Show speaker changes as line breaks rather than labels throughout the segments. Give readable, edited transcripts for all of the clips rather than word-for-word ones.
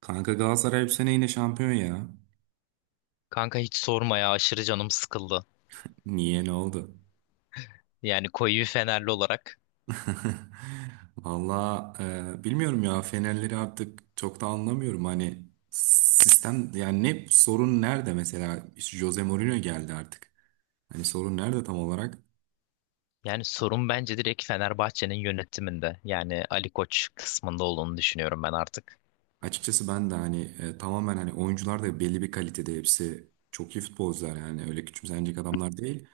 Kanka Galatasaray bu sene yine şampiyon ya.
Kanka hiç sorma ya aşırı canım sıkıldı.
Niye ne oldu?
Yani koyu bir Fenerli olarak.
Valla bilmiyorum ya Fenerleri artık çok da anlamıyorum. Hani sistem yani ne sorun nerede mesela İşte Jose Mourinho geldi artık. Hani sorun nerede tam olarak?
Yani sorun bence direkt Fenerbahçe'nin yönetiminde. Yani Ali Koç kısmında olduğunu düşünüyorum ben artık.
Açıkçası ben de hani tamamen, hani oyuncular da belli bir kalitede, hepsi çok iyi futbolcular yani öyle küçümsenecek adamlar değil.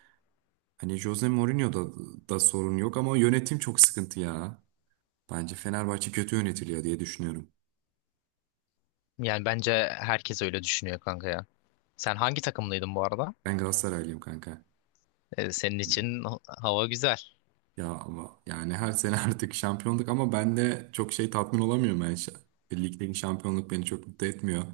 Hani Jose Mourinho'da da sorun yok ama yönetim çok sıkıntı ya. Bence Fenerbahçe kötü yönetiliyor diye düşünüyorum.
Yani bence herkes öyle düşünüyor kanka ya. Sen hangi takımlıydın bu arada?
Ben Galatasaraylıyım kanka.
Senin için hava güzel.
Ya ama yani her sene artık şampiyonluk, ama ben de çok şey tatmin olamıyorum. Ligdeki şampiyonluk beni çok mutlu etmiyor.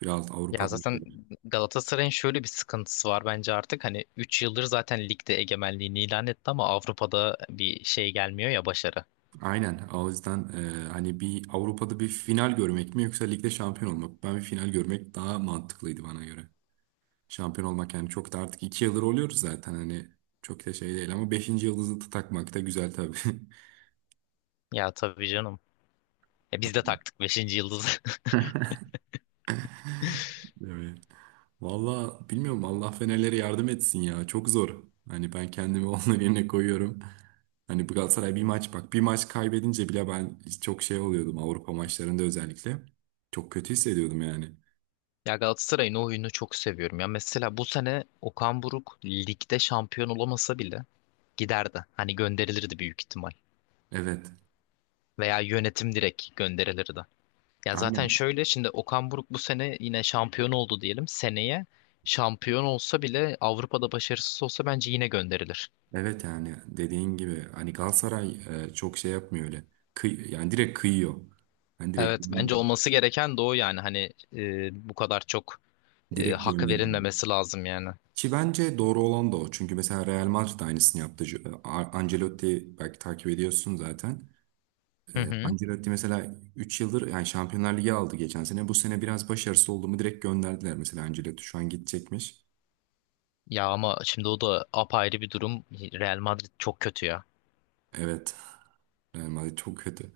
Biraz
Ya
Avrupa'da bir
zaten
şeyler.
Galatasaray'ın şöyle bir sıkıntısı var bence artık. Hani 3 yıldır zaten ligde egemenliğini ilan etti ama Avrupa'da bir şey gelmiyor ya başarı.
Aynen. O yüzden hani bir Avrupa'da bir final görmek mi yoksa ligde şampiyon olmak mı? Ben bir final görmek daha mantıklıydı bana göre. Şampiyon olmak yani çok da, artık 2 yıldır oluyoruz zaten hani, çok da şey değil, ama beşinci yıldızı da takmak da güzel tabii.
Ya tabii canım. Ya biz de taktık beşinci yıldızı.
Evet. Valla bilmiyorum, Allah Fenerlere yardım etsin ya. Çok zor. Hani ben kendimi onların yerine koyuyorum. Hani bu Galatasaray bir maç, bak bir maç kaybedince bile ben çok şey oluyordum Avrupa maçlarında özellikle. Çok kötü hissediyordum yani.
Ya Galatasaray'ın o oyunu çok seviyorum. Ya mesela bu sene Okan Buruk ligde şampiyon olamasa bile giderdi. Hani gönderilirdi büyük ihtimal.
Evet.
Veya yönetim direkt gönderilirdi. Ya zaten
Aynen.
şöyle şimdi Okan Buruk bu sene yine şampiyon oldu diyelim. Seneye şampiyon olsa bile Avrupa'da başarısız olsa bence yine gönderilir.
Evet yani dediğin gibi hani Galatasaray çok şey yapmıyor öyle. Kıy yani direkt kıyıyor. Hani direkt
Evet, bence olması gereken de o yani hani bu kadar çok
direkt
hak
gönderiyor.
verilmemesi lazım yani.
Ki bence doğru olan da o. Çünkü mesela Real Madrid de aynısını yaptı. Ancelotti belki takip ediyorsun zaten.
Hı hı.
Ancelotti mesela 3 yıldır, yani Şampiyonlar Ligi aldı geçen sene. Bu sene biraz başarısız oldu mu direkt gönderdiler, mesela Ancelotti şu an gidecekmiş.
Ya ama şimdi o da apayrı bir durum. Real Madrid çok kötü ya.
Evet. Real Madrid çok kötü.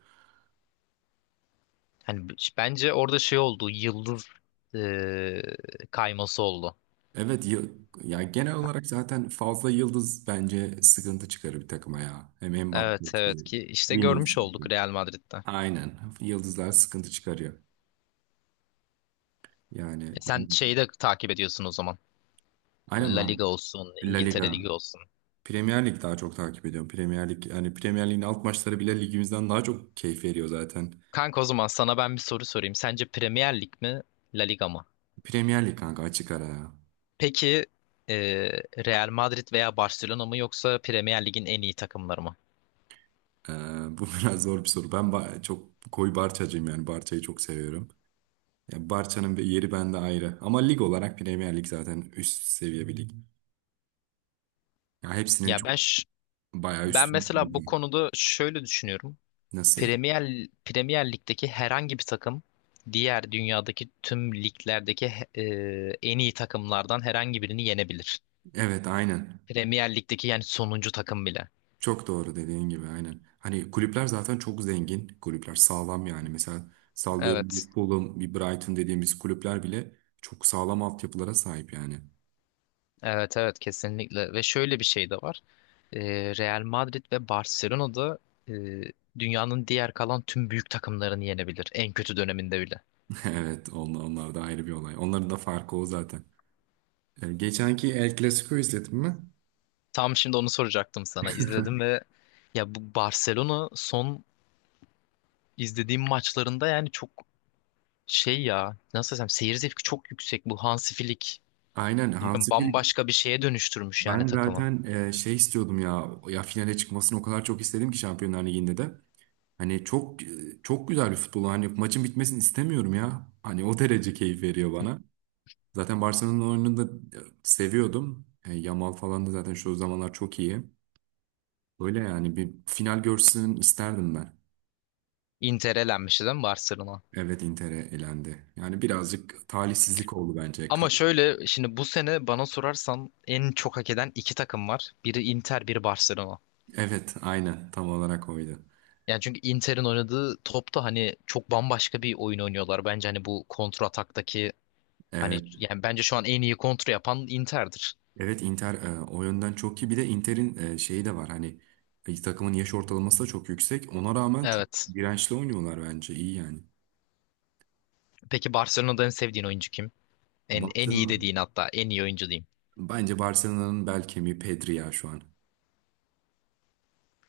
Hani bence orada şey oldu. Yıldız eee, kayması oldu.
Evet. Ya genel olarak zaten fazla yıldız bence sıkıntı çıkarır bir takıma ya. Hem
Evet, evet
Mbappe'si,
ki işte
Vinicius.
görmüş olduk Real Madrid'de.
Aynen. Yıldızlar sıkıntı çıkarıyor.
E,
Yani
sen şeyi de takip ediyorsun o zaman.
aynen,
La
ben
Liga olsun,
La
İngiltere
Liga
Ligi olsun.
Premier Lig daha çok takip ediyorum. Premier Lig, yani Premier Lig'in alt maçları bile ligimizden daha çok keyif veriyor zaten.
Kanka, o zaman sana ben bir soru sorayım. Sence Premier Lig mi, La Liga mı?
Premier Lig kanka, açık ara ya.
Peki Real Madrid veya Barcelona mı, yoksa Premier Lig'in en iyi takımları mı?
Bu biraz zor bir soru. Çok koyu Barçacıyım, yani Barça'yı çok seviyorum. Ya Barça'nın bir yeri bende ayrı. Ama lig olarak Premier Lig zaten üst seviye bir lig. Ya hepsinin
Ya
çok bayağı
ben
üstünde
mesela
bir
bu
lig.
konuda şöyle düşünüyorum.
Nasıl?
Premier Lig'deki herhangi bir takım diğer dünyadaki tüm liglerdeki en iyi takımlardan herhangi birini yenebilir.
Evet aynen.
Premier Lig'deki yani sonuncu takım bile.
Çok doğru, dediğin gibi aynen. Hani kulüpler zaten çok zengin kulüpler, sağlam yani. Mesela sallıyorum, bir
Evet.
Fulham, bir Brighton dediğimiz kulüpler bile çok sağlam altyapılara sahip yani.
Evet, evet, kesinlikle ve şöyle bir şey de var. E, Real Madrid ve Barcelona da e, dünyanın diğer kalan tüm büyük takımlarını yenebilir en kötü döneminde bile.
Evet, onlar da ayrı bir olay. Onların da farkı o zaten. Geçenki El Clasico izledin mi?
Tam şimdi onu soracaktım sana. İzledim ve ya, bu Barcelona son izlediğim maçlarında yani çok şey, ya nasıl desem, seyir zevki çok yüksek bu Hansi Flick.
Aynen
Bilmiyorum,
Hansi Flick,
bambaşka bir şeye dönüştürmüş yani
ben
takımı.
zaten şey istiyordum ya, ya finale çıkmasını o kadar çok istedim ki Şampiyonlar Ligi'nde de. Hani çok çok güzel bir futbol, hani maçın bitmesini istemiyorum ya. Hani o derece keyif veriyor bana. Zaten Barcelona'nın oyununu da seviyordum. Yamal falan da zaten şu zamanlar çok iyi. Öyle yani, bir final görsün isterdim ben.
Inter elenmişti değil mi Barcelona?
Evet, Inter'e elendi. Yani birazcık talihsizlik oldu bence.
Ama şöyle, şimdi bu sene bana sorarsan en çok hak eden iki takım var. Biri Inter, biri Barcelona.
Evet aynen, tam olarak oydu.
Yani çünkü Inter'in oynadığı topta hani çok bambaşka bir oyun oynuyorlar. Bence hani bu kontra ataktaki hani,
Evet,
yani bence şu an en iyi kontra yapan Inter'dir.
evet, Inter o yönden çok iyi. Bir de Inter'in şeyi de var, hani takımın yaş ortalaması da çok yüksek. Ona rağmen çok
Evet.
dirençli oynuyorlar, bence iyi yani.
Peki Barcelona'da en sevdiğin oyuncu kim? En iyi
Barcelona,
dediğin, hatta en iyi oyuncu diyeyim.
bence Barcelona'nın bel kemiği Pedri ya şu an.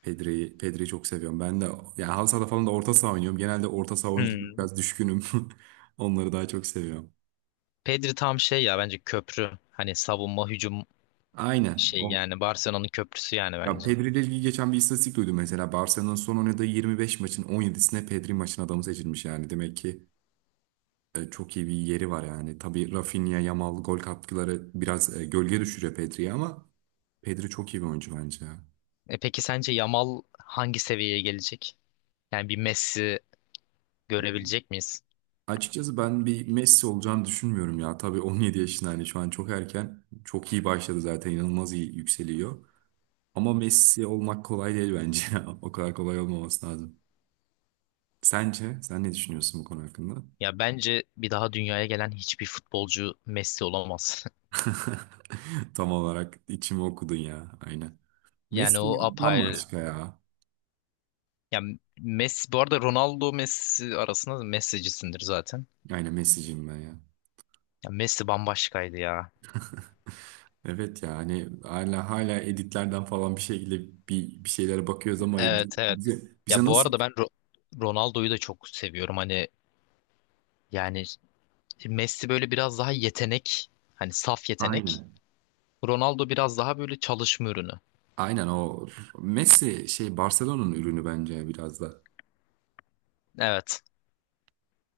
Pedri'yi çok seviyorum. Ben de yani halı sahada falan da orta saha oynuyorum. Genelde orta saha oyuncularına
Hmm.
biraz düşkünüm. Onları daha çok seviyorum.
Pedri tam şey ya, bence köprü. Hani savunma, hücum
Aynen.
şey
O.
yani Barcelona'nın köprüsü yani
Ya
bence.
Pedri ile ilgili geçen bir istatistik duydum mesela. Barcelona'nın son oynadığı 25 maçın 17'sine Pedri maçın adamı seçilmiş yani. Demek ki çok iyi bir yeri var yani. Tabii Rafinha, Yamal gol katkıları biraz gölge düşürüyor Pedri'yi, ama Pedri çok iyi bir oyuncu bence ya.
Peki sence Yamal hangi seviyeye gelecek? Yani bir Messi görebilecek miyiz?
Açıkçası ben bir Messi olacağını düşünmüyorum ya. Tabii 17 yaşında, hani şu an çok erken. Çok iyi başladı zaten. İnanılmaz iyi yükseliyor. Ama Messi olmak kolay değil bence. O kadar kolay olmaması lazım. Sence? Sen ne düşünüyorsun bu konu hakkında?
Ya bence bir daha dünyaya gelen hiçbir futbolcu Messi olamaz.
Tam olarak içimi okudun ya. Aynen.
Yani
Messi
o apayrı.
bambaşka ya.
Ya Messi, bu arada Ronaldo Messi arasında da Messi'cisindir zaten.
Aynen Messi'ciyim ben ya.
Ya Messi bambaşkaydı ya.
Evet ya, hani hala editlerden falan bir şekilde bir şeylere bakıyoruz ama
Evet, evet.
bize
Ya bu
nasıl?
arada ben Ronaldo'yu da çok seviyorum. Hani, yani şimdi Messi böyle biraz daha yetenek, hani saf yetenek.
Aynen.
Ronaldo biraz daha böyle çalışma ürünü.
Aynen, o Messi şey Barcelona'nın ürünü bence biraz da.
Evet.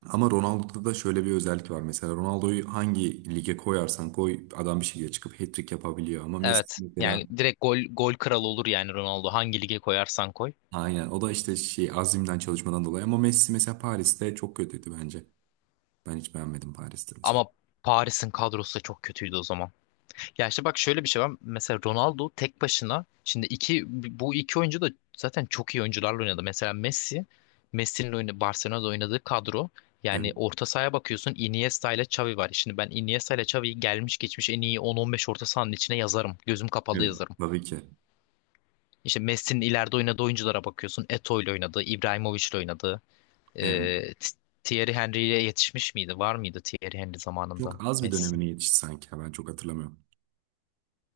Ama Ronaldo'da da şöyle bir özellik var. Mesela Ronaldo'yu hangi lige koyarsan koy, adam bir şekilde çıkıp hat-trick yapabiliyor. Ama Messi
Evet.
mesela,
Yani direkt gol kralı olur yani Ronaldo. Hangi lige koyarsan koy.
aynen o da işte şey azimden çalışmadan dolayı. Ama Messi mesela Paris'te çok kötüydü bence. Ben hiç beğenmedim Paris'te mesela.
Ama Paris'in kadrosu da çok kötüydü o zaman. Ya işte bak, şöyle bir şey var. Mesela Ronaldo tek başına şimdi bu iki oyuncu da zaten çok iyi oyuncularla oynadı. Mesela Messi'nin oyunu, Barcelona'da oynadığı kadro, yani
Evet.
orta sahaya bakıyorsun Iniesta ile Xavi var. Şimdi ben Iniesta ile Xavi'yi gelmiş geçmiş en iyi 10-15 orta sahanın içine yazarım. Gözüm kapalı
Evet.
yazarım.
Tabii ki.
İşte Messi'nin ileride oynadığı oyunculara bakıyorsun. Eto'o ile oynadığı, Ibrahimovic ile oynadığı.
Evet.
Ee, T- Thierry Henry'ye yetişmiş miydi? Var mıydı Thierry Henry zamanında?
Çok az bir dönemine yetişti sanki. Ya. Ben çok hatırlamıyorum.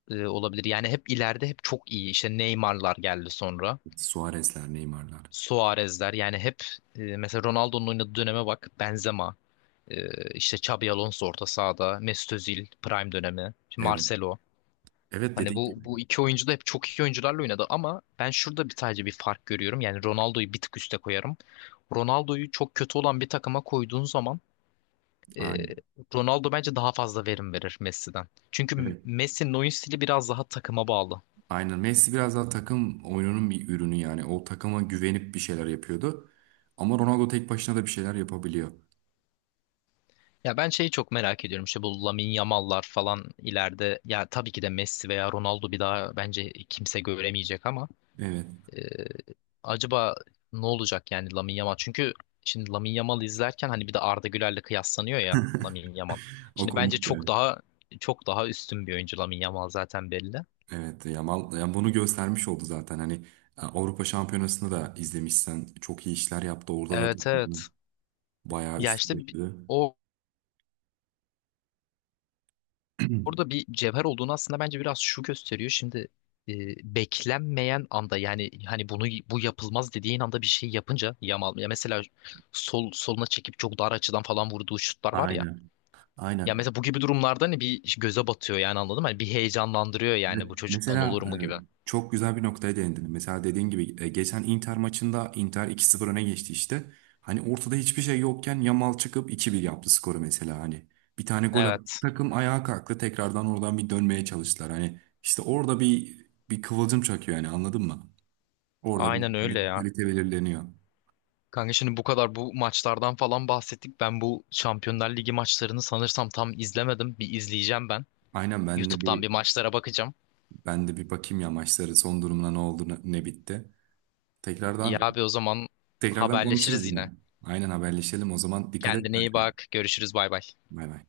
Olabilir. Yani hep ileride hep çok iyi. İşte Neymar'lar geldi sonra.
Suarez'ler, Neymar'lar.
Suarez'ler yani hep mesela Ronaldo'nun oynadığı döneme bak. Benzema, e, işte Xabi Alonso orta sahada, Mesut Özil prime dönemi, şimdi
Evet.
Marcelo.
Evet,
Hani
dediğin
bu
gibi.
bu iki oyuncu da hep çok iyi oyuncularla oynadı ama ben şurada sadece bir fark görüyorum. Yani Ronaldo'yu bir tık üste koyarım. Ronaldo'yu çok kötü olan bir takıma koyduğun zaman e,
Aynen.
Ronaldo bence daha fazla verim verir Messi'den. Çünkü
Evet.
Messi'nin oyun stili biraz daha takıma bağlı.
Aynen, Messi biraz daha takım oyununun bir ürünü yani. O takıma güvenip bir şeyler yapıyordu. Ama Ronaldo tek başına da bir şeyler yapabiliyor.
Ya ben şeyi çok merak ediyorum işte, bu Lamine Yamal'lar falan ileride, ya tabii ki de Messi veya Ronaldo bir daha bence kimse göremeyecek ama
Evet.
e, acaba ne olacak yani Lamine Yamal? Çünkü şimdi Lamine Yamal izlerken hani bir de Arda Güler'le kıyaslanıyor ya Lamine Yamal.
O
Şimdi bence
komik
çok
yani.
daha çok daha üstün bir oyuncu Lamine Yamal, zaten belli.
Evet, Yamal yani bunu göstermiş oldu zaten. Hani Avrupa Şampiyonası'nı da izlemişsen, çok iyi işler yaptı. Orada da
Evet,
takımını
evet.
bayağı
Ya
üstüne
işte bi-
taşıdı.
o orada bir cevher olduğunu aslında bence biraz şu gösteriyor. Şimdi e, beklenmeyen anda yani hani bu yapılmaz dediğin anda bir şey yapınca Yamal, ya mesela soluna çekip çok dar açıdan falan vurduğu şutlar var ya.
Aynen.
Ya
Aynen.
mesela bu gibi durumlarda hani bir göze batıyor yani, anladın mı? Hani bir heyecanlandırıyor yani,
Evet,
bu çocuktan olur
mesela
mu gibi.
çok güzel bir noktaya değindin. Mesela dediğin gibi geçen Inter maçında Inter 2-0 öne geçti işte. Hani ortada hiçbir şey yokken Yamal çıkıp 2-1 yaptı skoru mesela hani. Bir tane gol attı.
Evet.
Takım ayağa kalktı. Tekrardan oradan bir dönmeye çalıştılar. Hani işte orada bir kıvılcım çakıyor yani, anladın mı? Orada bir
Aynen öyle ya.
kalite belirleniyor.
Kanka şimdi bu kadar bu maçlardan falan bahsettik. Ben bu Şampiyonlar Ligi maçlarını sanırsam tam izlemedim. Bir izleyeceğim ben.
Aynen, ben de
YouTube'dan
bir
bir maçlara bakacağım.
ben de bir bakayım ya maçları, son durumuna ne oldu, ne ne bitti.
İyi
Tekrardan
abi, o zaman
tekrardan konuşuruz
haberleşiriz
yine.
yine.
Aynen, haberleşelim o zaman. Dikkat et
Kendine iyi
kendine.
bak. Görüşürüz, bay bay.
Bay bay.